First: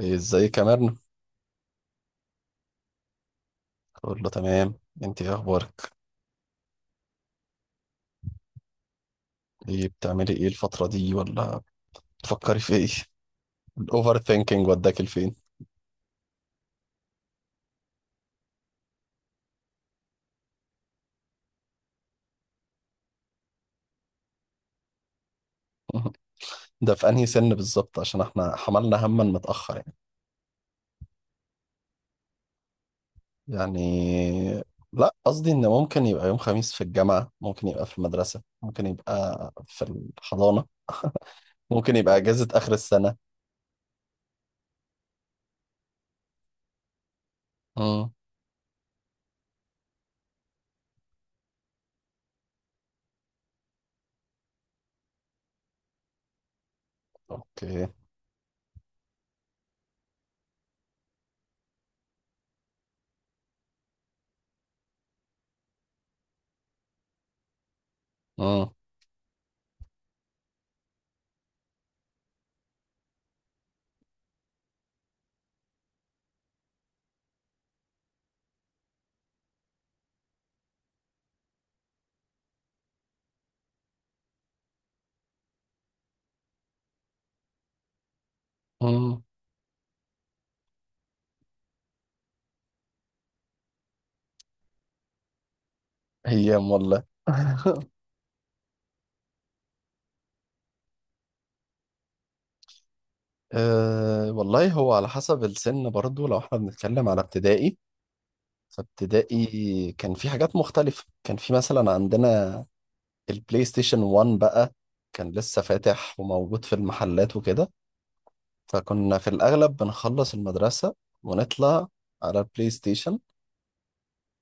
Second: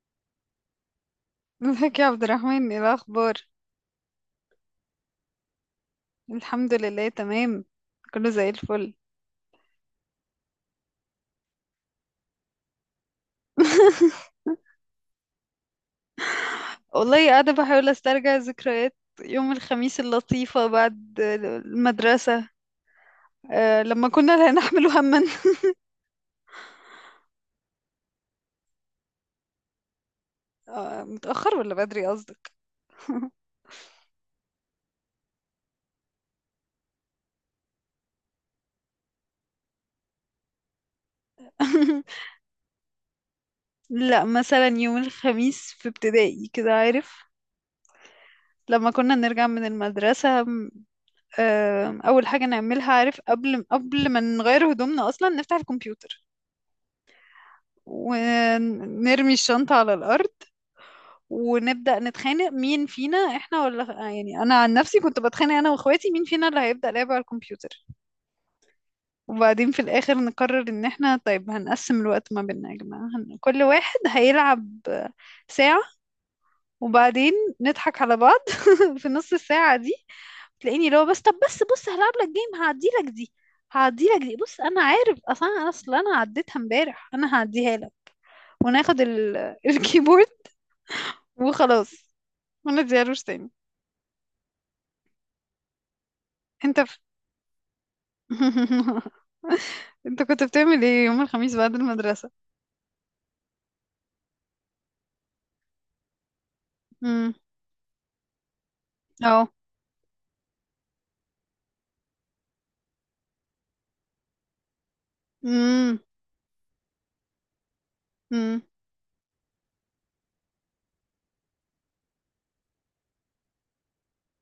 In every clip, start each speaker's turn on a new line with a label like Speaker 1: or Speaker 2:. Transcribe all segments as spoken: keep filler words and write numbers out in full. Speaker 1: إيه، ازاي كمان؟
Speaker 2: ازيك يا عبد الرحمن، ايه الاخبار؟
Speaker 1: اقول له تمام. انت ايه اخبارك؟
Speaker 2: الحمد لله، تمام. كله زي الفل.
Speaker 1: ايه بتعملي ايه الفترة دي، ولا بتفكري في ايه؟ الاوفر ثينكينج وداك لفين.
Speaker 2: والله قاعده بحاول استرجع ذكريات يوم الخميس اللطيفه بعد المدرسه، أه لما كنا لا نحمل هما.
Speaker 1: ده في انهي سن بالظبط؟ عشان احنا حملنا هما متأخر يعني
Speaker 2: أه، متاخر ولا بدري قصدك؟
Speaker 1: يعني لا، قصدي ان ممكن يبقى يوم خميس في الجامعة، ممكن يبقى في المدرسة، ممكن يبقى في الحضانة، ممكن يبقى اجازة اخر السنة.
Speaker 2: لا، مثلا يوم الخميس في ابتدائي كده، عارف،
Speaker 1: امم.
Speaker 2: لما كنا نرجع من المدرسة، أه أول حاجة نعملها، عارف، قبل قبل ما نغير هدومنا أصلا، نفتح الكمبيوتر
Speaker 1: اوكي.
Speaker 2: ونرمي الشنطة على الأرض، ونبدأ نتخانق مين فينا احنا، ولا يعني أنا عن نفسي كنت بتخانق أنا وأخواتي مين فينا اللي هيبدأ لعب على الكمبيوتر.
Speaker 1: امم.
Speaker 2: وبعدين في الآخر نقرر إن احنا طيب، هنقسم الوقت ما بيننا يا جماعة، هن- كل واحد هيلعب ساعة. وبعدين نضحك على بعض في نص الساعة دي. تلاقيني، لو بس، طب بس بص، هلعب لك جيم، هعدي لك دي. هعدي لك دي، بص انا عارف اصلا، انا اصلا، انا عديتها امبارح، انا هعديها لك. وناخد
Speaker 1: امم.
Speaker 2: ال... الكيبورد وخلاص، ما تزيروش تاني.
Speaker 1: ايام
Speaker 2: انت ف...
Speaker 1: والله.
Speaker 2: انت كنت بتعمل ايه يوم الخميس بعد المدرسة؟
Speaker 1: أه والله، هو على حسب السن برضو، لو احنا بنتكلم على
Speaker 2: امم.
Speaker 1: ابتدائي.
Speaker 2: اه.
Speaker 1: فابتدائي كان في حاجات مختلفة، كان في مثلا عندنا البلاي ستيشن وان بقى، كان لسه
Speaker 2: امم.
Speaker 1: فاتح وموجود في المحلات وكده.
Speaker 2: امم.
Speaker 1: فكنا في الأغلب بنخلص المدرسة ونطلع على البلاي ستيشن،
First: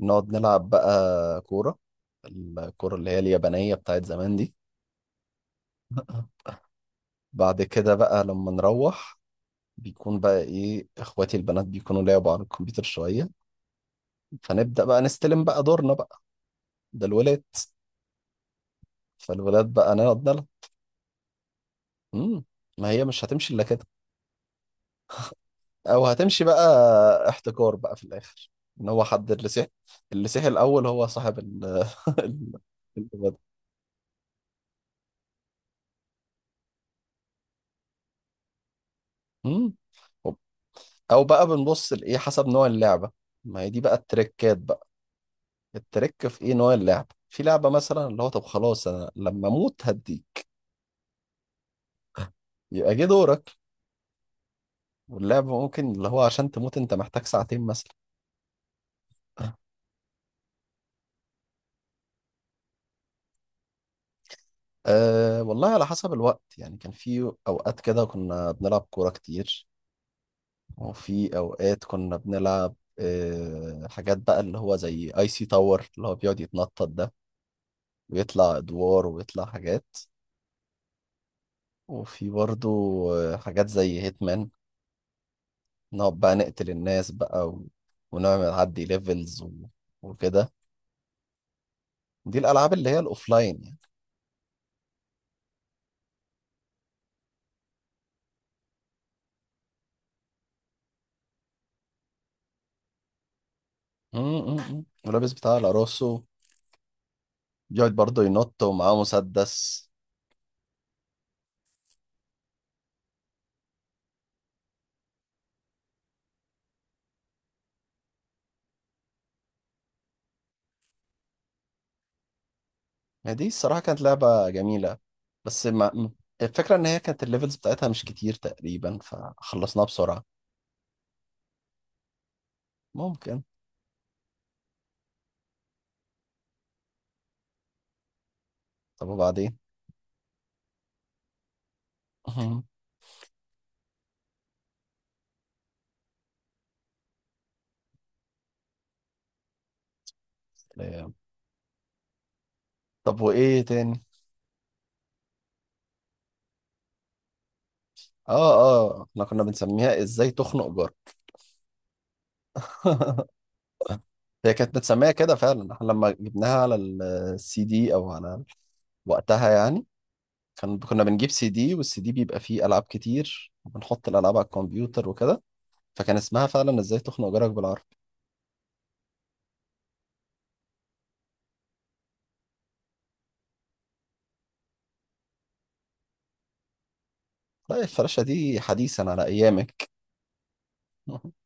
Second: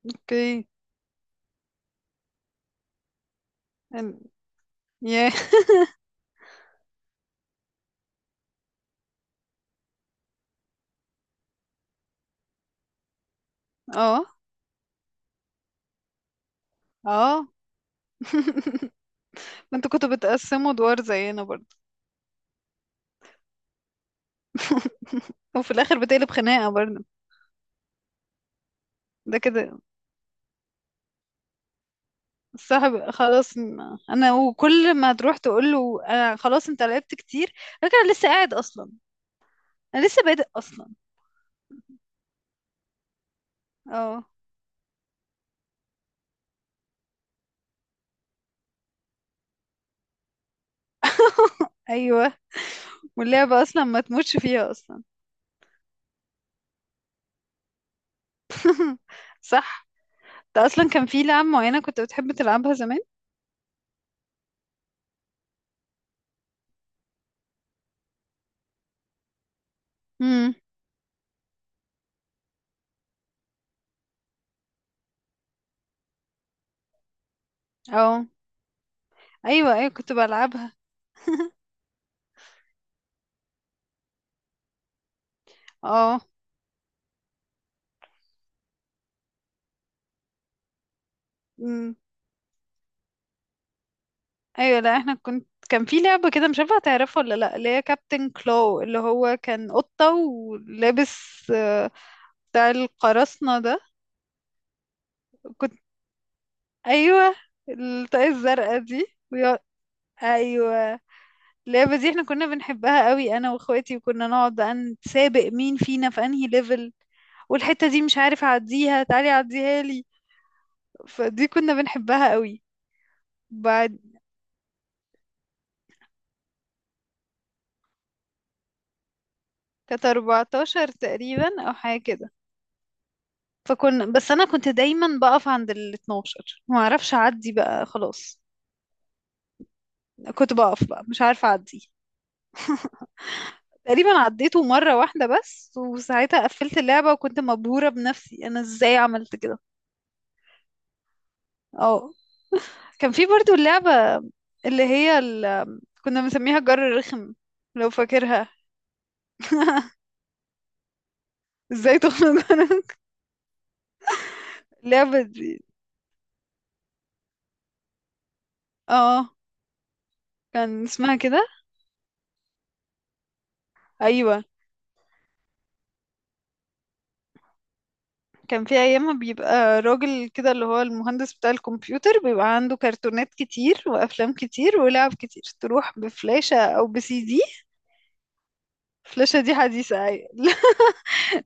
Speaker 1: نقعد
Speaker 2: اوكي.
Speaker 1: نلعب بقى كورة، الكورة اللي هي اليابانية بتاعت
Speaker 2: ال-
Speaker 1: زمان دي.
Speaker 2: ياه.
Speaker 1: بعد كده بقى لما نروح، بيكون بقى ايه، اخواتي البنات بيكونوا لعبوا على الكمبيوتر شوية،
Speaker 2: اه.
Speaker 1: فنبدأ بقى نستلم بقى دورنا بقى، ده الولاد،
Speaker 2: اه.
Speaker 1: فالولاد
Speaker 2: ما انتوا
Speaker 1: بقى
Speaker 2: كنتوا
Speaker 1: نقعد لها.
Speaker 2: بتقسموا ادوار زينا برضه؟
Speaker 1: امم. ما هي مش هتمشي إلا كده،
Speaker 2: وفي الاخر
Speaker 1: أو
Speaker 2: بتقلب
Speaker 1: هتمشي بقى،
Speaker 2: خناقة برضه.
Speaker 1: احتكار بقى في الآخر، إن هو حد
Speaker 2: ده
Speaker 1: اللي سيح،
Speaker 2: كده.
Speaker 1: اللي سيح الأول هو صاحب ال ال-
Speaker 2: الصاحب
Speaker 1: الولاد.
Speaker 2: خلاص. م- انا، وكل ما تروح تقول له انا خلاص انت لعبت كتير، لكن انا لسه قاعد اصلا.
Speaker 1: امم.
Speaker 2: انا لسه بادئ اصلا.
Speaker 1: أو بقى بنبص لإيه حسب نوع اللعبة، ما هي دي بقى
Speaker 2: اه.
Speaker 1: التريكات بقى. التريك في إيه نوع اللعبة، في لعبة مثلا اللي هو طب خلاص أنا لما أموت هديك
Speaker 2: ايوه.
Speaker 1: يبقى جه دورك،
Speaker 2: واللعبة اصلا ما تموتش فيها اصلا.
Speaker 1: واللعبة ممكن اللي هو عشان تموت أنت محتاج ساعتين مثلا.
Speaker 2: صح. انت اصلا كان في لعبة معينة كنت بتحب تلعبها زمان؟
Speaker 1: أه والله، على حسب الوقت يعني كان في أوقات كده كنا بنلعب كورة كتير،
Speaker 2: امم.
Speaker 1: وفي أوقات كنا بنلعب أه حاجات بقى اللي هو زي اي سي تاور اللي هو بيقعد يتنطط ده،
Speaker 2: اه.
Speaker 1: ويطلع أدوار ويطلع
Speaker 2: ايوه،
Speaker 1: حاجات.
Speaker 2: ايوه كنت بلعبها.
Speaker 1: وفي برضو آه، حاجات زي هيتمان، نقعد
Speaker 2: اه.
Speaker 1: بقى نقتل الناس بقى، و... ونعمل عدي ليفلز، و... وكده.
Speaker 2: امم.
Speaker 1: دي الألعاب اللي هي الأوفلاين يعني.
Speaker 2: ايوه. لا احنا كنت كان في لعبة كده، مش عارفة هتعرفها ولا لا، اللي هي كابتن كلو اللي هو كان قطة ولابس آه، بتاع القراصنة ده.
Speaker 1: م- م- م. ولابس بتاع
Speaker 2: كنت.
Speaker 1: الأراسو،
Speaker 2: ايوه.
Speaker 1: بيقعد برضو
Speaker 2: الطاقية
Speaker 1: ينط
Speaker 2: الزرقاء
Speaker 1: ومعاه
Speaker 2: دي. ويقعد-
Speaker 1: مسدس.
Speaker 2: ايوه. اللعبة دي احنا كنا بنحبها قوي انا واخواتي، وكنا نقعد بقى نتسابق مين فينا في انهي ليفل. والحتة دي مش عارف اعديها، تعالي عديها لي. فدي كنا بنحبها قوي.
Speaker 1: يعني دي الصراحة
Speaker 2: بعد
Speaker 1: كانت لعبة جميلة. بس ما م- الفكرة إن هي كانت الليفلز بتاعتها مش كتير تقريبا، فخلصناها
Speaker 2: كانت
Speaker 1: بسرعة.
Speaker 2: اربعتاشر تقريبا او حاجه كده.
Speaker 1: ممكن.
Speaker 2: فكنا، بس انا كنت دايما بقف عند ال اتناشر، ما اعرفش اعدي بقى خلاص.
Speaker 1: طب وبعدين.
Speaker 2: كنت بقف بقى، مش عارفه اعدي. تقريبا عديته مره واحده بس، وساعتها قفلت اللعبه، وكنت مبهوره بنفسي انا ازاي عملت كده.
Speaker 1: آه،
Speaker 2: اه. كان
Speaker 1: طب
Speaker 2: في برضو
Speaker 1: وإيه
Speaker 2: اللعبه
Speaker 1: تاني؟
Speaker 2: اللي هي ال... كنا بنسميها جر الرخم، لو فاكرها.
Speaker 1: آه آه، إحنا كنا بنسميها إزاي تخنق جار.
Speaker 2: ازاي تخنق.
Speaker 1: هي كانت متسمية
Speaker 2: اللعبه
Speaker 1: كده
Speaker 2: دي.
Speaker 1: فعلا. إحنا لما جبناها على السي دي أو على
Speaker 2: اه.
Speaker 1: وقتها يعني، كان
Speaker 2: كان
Speaker 1: كنا
Speaker 2: اسمها
Speaker 1: بنجيب
Speaker 2: كده.
Speaker 1: سي دي، والسي دي بيبقى فيه ألعاب كتير، وبنحط الألعاب
Speaker 2: ايوه.
Speaker 1: على الكمبيوتر وكده. فكان اسمها فعلا إزاي تخنق جارك بالعربي.
Speaker 2: كان في ايام ما بيبقى راجل كده اللي هو المهندس بتاع الكمبيوتر، بيبقى عنده كرتونات كتير وافلام كتير ولعب كتير، تروح بفلاشة او بسي دي.
Speaker 1: لا، الفراشة دي حديثا على
Speaker 2: الفلاشة دي
Speaker 1: أيامك.
Speaker 2: حديثة أي؟ لا.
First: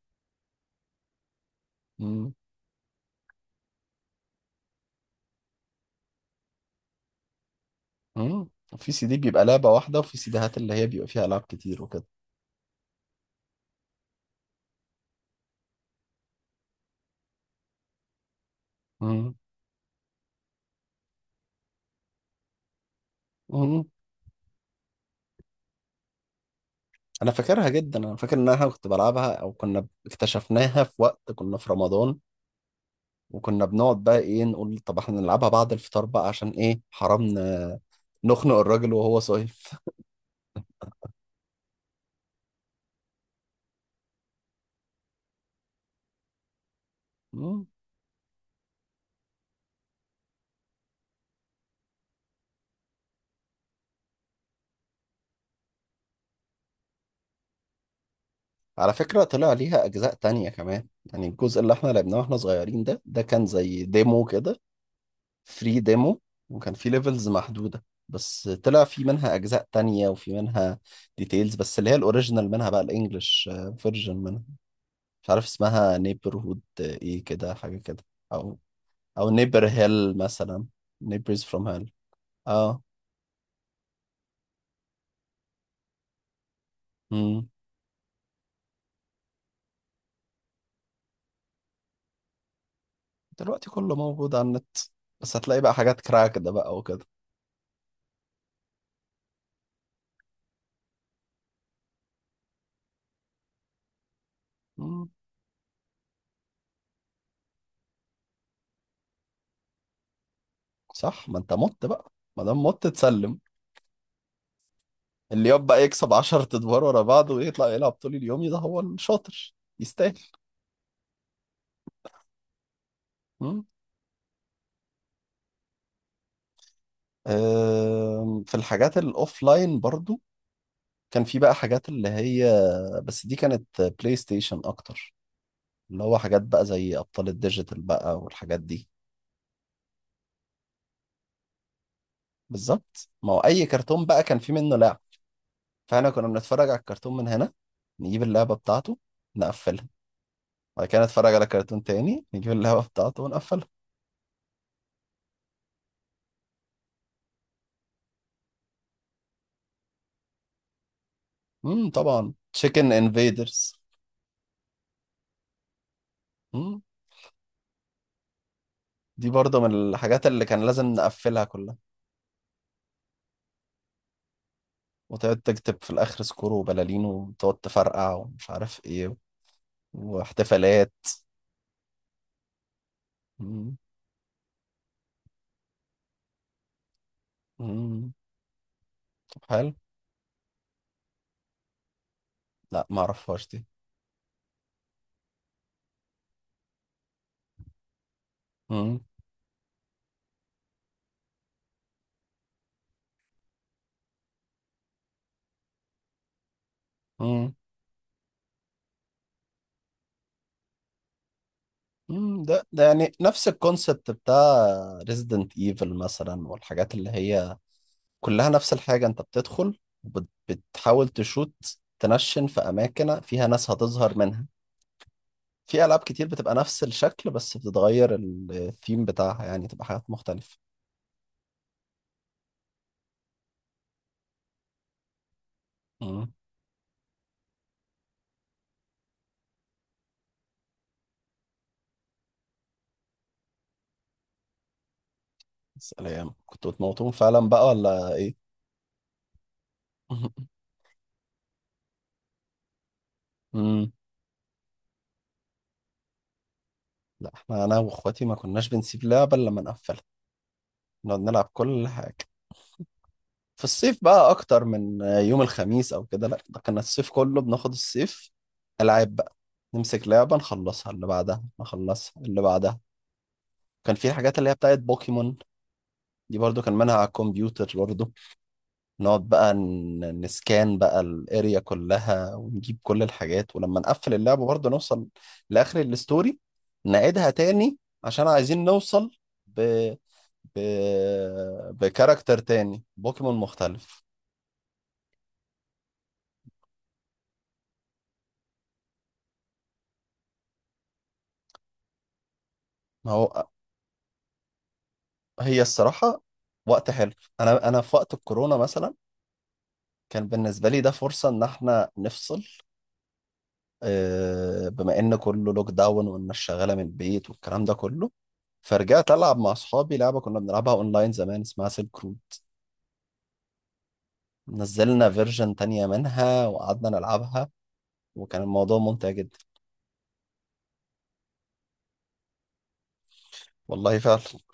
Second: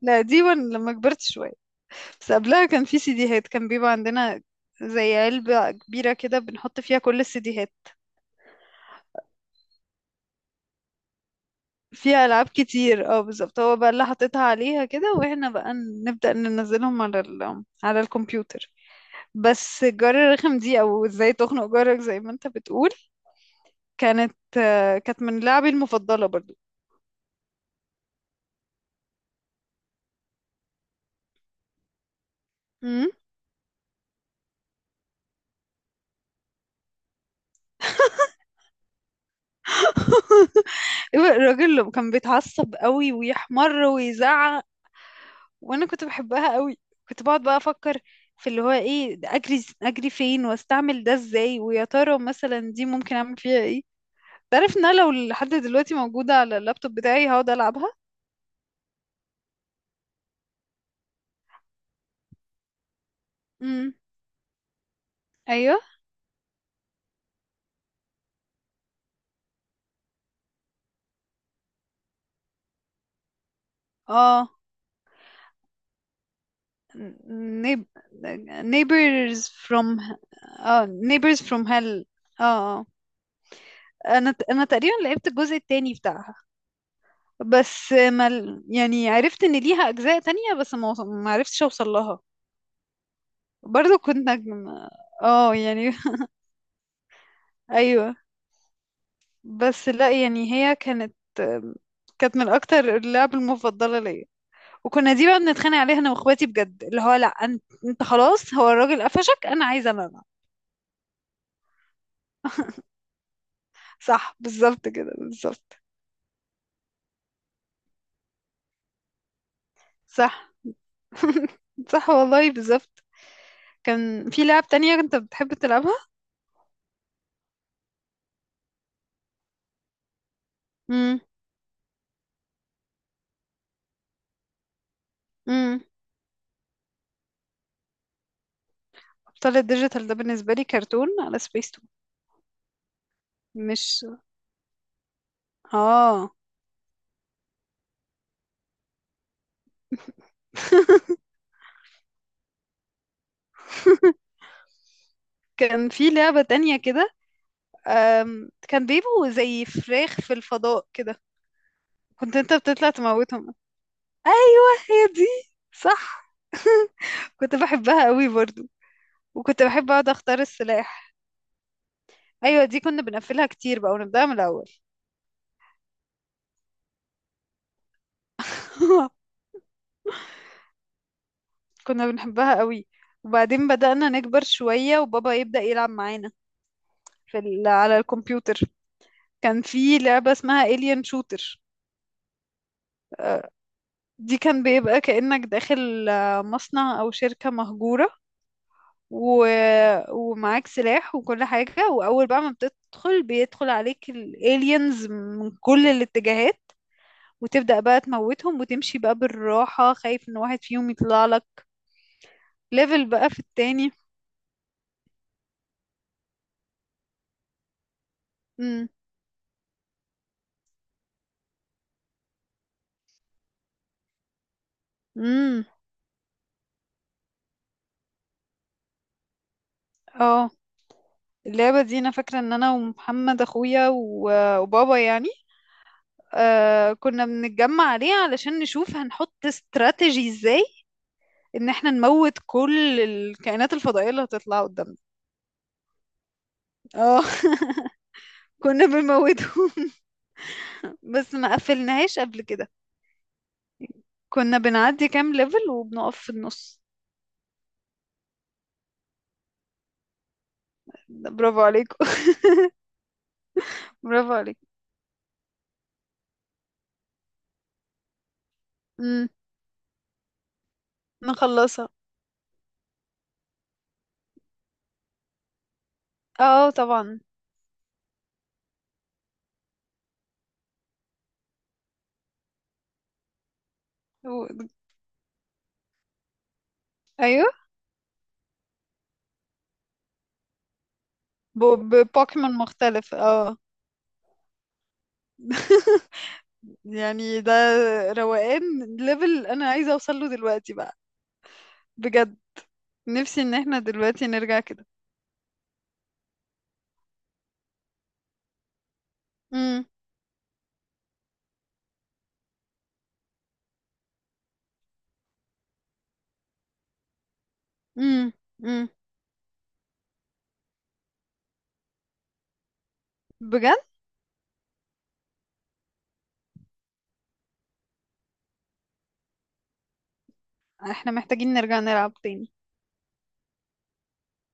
Speaker 2: لا، دي وأنا لما كبرت شوية.
Speaker 1: مم.
Speaker 2: بس قبلها كان في سيديهات، كان بيبقى عندنا زي علبة كبيرة كده بنحط فيها كل السيديهات.
Speaker 1: مم. في سي دي بيبقى لعبة واحدة، وفي سيديهات اللي هي بيبقى فيها ألعاب كتير وكده.
Speaker 2: فيها ألعاب كتير، اه بالظبط، هو بقى اللي حاططها عليها كده، واحنا بقى نبدأ ننزلهم على ال على الكمبيوتر.
Speaker 1: مم.
Speaker 2: بس الجار الرخم دي، او ازاي تخنق جارك زي ما انت بتقول،
Speaker 1: مم.
Speaker 2: كانت آه، كانت من لعبي المفضلة برضو.
Speaker 1: أنا فاكرها جدا، أنا فاكر إن أنا كنت بلعبها أو كنا اكتشفناها في وقت كنا في رمضان،
Speaker 2: مم.
Speaker 1: وكنا بنقعد بقى إيه نقول طب إحنا نلعبها بعد الفطار بقى، عشان إيه حرام ن- نخنق الراجل وهو صايم.
Speaker 2: الراجل اللي كان بيتعصب قوي ويحمر ويزعق. وانا كنت بحبها قوي. كنت بقعد بقى
Speaker 1: مم.
Speaker 2: افكر في اللي هو ايه ده، اجري اجري فين، واستعمل ده ازاي، ويا ترى مثلا دي ممكن اعمل فيها ايه. تعرف ان انا لو لحد دلوقتي موجودة على اللابتوب بتاعي هقعد العبها.
Speaker 1: على فكرة طلع ليها أجزاء تانية كمان، يعني الجزء اللي إحنا لعبناه وإحنا صغيرين ده ده كان زي
Speaker 2: امم.
Speaker 1: ديمو كده،
Speaker 2: ايوه.
Speaker 1: فري ديمو. وكان في ليفلز محدودة، بس طلع في منها أجزاء تانية وفي منها ديتيلز، بس اللي هي الأوريجينال منها بقى الإنجليش فيرجن منها،
Speaker 2: اه.
Speaker 1: مش عارف اسمها نيبرهود إيه كده حاجة
Speaker 2: نيب...
Speaker 1: كده، أو أو
Speaker 2: neighbors
Speaker 1: نيبر
Speaker 2: from
Speaker 1: هيل مثلا،
Speaker 2: اه neighbors
Speaker 1: نيبرز
Speaker 2: from
Speaker 1: فروم هيل.
Speaker 2: hell. اه.
Speaker 1: أه.
Speaker 2: آه. انا ت- انا تقريبا لعبت الجزء التاني بتاعها.
Speaker 1: مم.
Speaker 2: بس ما ال- يعني عرفت ان ليها اجزاء تانية، بس ما وص- ما عرفتش اوصل لها.
Speaker 1: دلوقتي كله
Speaker 2: برضو كنت
Speaker 1: موجود على
Speaker 2: نجم.
Speaker 1: النت، بس
Speaker 2: اه
Speaker 1: هتلاقي بقى
Speaker 2: يعني.
Speaker 1: حاجات كراك ده بقى وكده.
Speaker 2: ايوه. بس لا يعني، هي كانت كانت من اكتر اللعب المفضله ليا.
Speaker 1: مم.
Speaker 2: وكنا دي بقى بنتخانق عليها انا واخواتي بجد، اللي هو لا انت, انت خلاص، هو الراجل قفشك انا عايزه انا بقى.
Speaker 1: صح، ما أنت مت بقى، ما دام مت تسلم.
Speaker 2: صح بالظبط كده
Speaker 1: اللي يبقى
Speaker 2: بالظبط.
Speaker 1: يكسب عشرة أدوار ورا بعض ويطلع يلعب طول اليوم ده هو الشاطر. يستاهل.
Speaker 2: صح. صح والله بالظبط.
Speaker 1: مم.
Speaker 2: كان في لعب تانية كنت بتحب تلعبها؟
Speaker 1: أم، في الحاجات الاوفلاين برضو، كان في بقى حاجات اللي هي، بس دي كانت بلاي ستيشن اكتر،
Speaker 2: امم.
Speaker 1: اللي هو حاجات بقى زي ابطال الديجيتال بقى والحاجات دي.
Speaker 2: طلع الديجيتال ده بالنسبة لي كرتون على سبيستون.
Speaker 1: بالظبط، ما هو اي
Speaker 2: مش.
Speaker 1: كرتون بقى كان في منه لعب، فاحنا كنا
Speaker 2: اه.
Speaker 1: بنتفرج على الكرتون من هنا، نجيب اللعبة بتاعته، نقفلها. بعد كده نتفرج على كرتون تاني، نجيب اللعبة بتاعته ونقفلها.
Speaker 2: كان في لعبة تانية كده، أم، كان بيبقوا زي فراخ في الفضاء كده.
Speaker 1: امم طبعا،
Speaker 2: كنت انت بتطلع
Speaker 1: تشيكن
Speaker 2: تموتهم.
Speaker 1: انفيدرز.
Speaker 2: ايوه، هي دي صح.
Speaker 1: امم
Speaker 2: كنت بحبها قوي برضو.
Speaker 1: دي برضو
Speaker 2: وكنت
Speaker 1: من
Speaker 2: بحب اقعد
Speaker 1: الحاجات
Speaker 2: اختار
Speaker 1: اللي كان لازم
Speaker 2: السلاح.
Speaker 1: نقفلها كلها،
Speaker 2: ايوه، دي كنا بنقفلها كتير بقى ونبدأها من الاول.
Speaker 1: وتقعد تكتب في الآخر سكور وبلالين وتقعد تفرقع ومش عارف إيه، واحتفالات.
Speaker 2: كنا بنحبها قوي. وبعدين
Speaker 1: مم.
Speaker 2: بدأنا نكبر شوية، وبابا يبدأ يلعب معانا في ال... على
Speaker 1: مم.
Speaker 2: الكمبيوتر.
Speaker 1: طب،
Speaker 2: كان
Speaker 1: حلو.
Speaker 2: في لعبة اسمها Alien Shooter.
Speaker 1: لا، ما أعرفهاش
Speaker 2: آه،
Speaker 1: دي.
Speaker 2: دي كان بيبقى كأنك داخل آه، مصنع أو شركة مهجورة.
Speaker 1: مم.
Speaker 2: و... ومعاك سلاح وكل حاجة، وأول بقى ما بتدخل بيدخل عليك الالينز من كل الاتجاهات،
Speaker 1: مم.
Speaker 2: وتبدأ بقى تموتهم وتمشي بقى بالراحة خايف إن واحد فيهم يطلع لك.
Speaker 1: مم. ده ده
Speaker 2: ليفل
Speaker 1: يعني
Speaker 2: بقى في
Speaker 1: نفس
Speaker 2: التاني.
Speaker 1: الكونسبت بتاع ريزيدنت ايفل مثلا، والحاجات اللي هي كلها نفس
Speaker 2: امم.
Speaker 1: الحاجة، انت بتدخل وبت- بتحاول تشوت، تنشن في أماكن فيها ناس هتظهر منها.
Speaker 2: امم.
Speaker 1: في ألعاب كتير بتبقى نفس الشكل، بس بتتغير الثيم بتاعها، يعني تبقى حاجات
Speaker 2: اه.
Speaker 1: مختلفة.
Speaker 2: اللعبة دي أنا فاكرة إن أنا ومحمد أخويا و... وبابا يعني، آه كنا بنتجمع عليه علشان نشوف هنحط استراتيجي ازاي ان احنا نموت كل الكائنات الفضائية اللي هتطلع قدامنا.
Speaker 1: سلام، كنتوا بتموتون
Speaker 2: اه.
Speaker 1: فعلا بقى ولا ايه؟
Speaker 2: كنا بنموتهم. بس ما قفلناهاش قبل كده.
Speaker 1: امم.
Speaker 2: كنا بنعدي كام ليفل وبنقف في النص.
Speaker 1: لا، احنا انا واخواتي ما كناش بنسيب لعبة الا لما نقفلها، نقعد نلعب
Speaker 2: برافو
Speaker 1: كل
Speaker 2: عليكم.
Speaker 1: حاجة. في الصيف بقى
Speaker 2: برافو عليك.
Speaker 1: اكتر من يوم الخميس او كده، لا ده كان الصيف كله، بناخد الصيف العاب
Speaker 2: امم.
Speaker 1: بقى. نمسك لعبة نخلصها، اللي بعدها
Speaker 2: نخلصها.
Speaker 1: نخلصها، اللي بعدها. كان في حاجات اللي هي بتاعت بوكيمون، دي برضو
Speaker 2: اه
Speaker 1: كان منها على
Speaker 2: طبعا.
Speaker 1: الكمبيوتر برضو. نقعد بقى ن- نسكان بقى الاريا كلها، ونجيب كل الحاجات، ولما نقفل اللعبة
Speaker 2: و-
Speaker 1: برضه نوصل لآخر الستوري، نعيدها
Speaker 2: ايوه.
Speaker 1: تاني عشان عايزين نوصل ب... ب...
Speaker 2: ب-
Speaker 1: بكاركتر
Speaker 2: ببوكيمون
Speaker 1: تاني
Speaker 2: مختلف.
Speaker 1: بوكيمون
Speaker 2: اه.
Speaker 1: مختلف.
Speaker 2: يعني ده روقان، ليفل انا عايزه اوصل له دلوقتي بقى. بجد،
Speaker 1: ما
Speaker 2: نفسي
Speaker 1: هو
Speaker 2: ان احنا دلوقتي نرجع كده.
Speaker 1: هي الصراحة وقت حلو. انا انا في وقت الكورونا مثلا،
Speaker 2: امم.
Speaker 1: كان بالنسبة لي ده فرصة ان احنا نفصل، آه، بما ان كله لوك داون والناس شغاله من البيت والكلام ده كله.
Speaker 2: امم. امم.
Speaker 1: فرجعت العب مع اصحابي لعبه كنا بنلعبها اونلاين زمان، اسمها سيلك رود.
Speaker 2: بجد،
Speaker 1: نزلنا فيرجن تانية منها وقعدنا نلعبها، وكان الموضوع ممتع جدا.
Speaker 2: احنا محتاجين نرجع نلعب تاني.
Speaker 1: والله فعلا.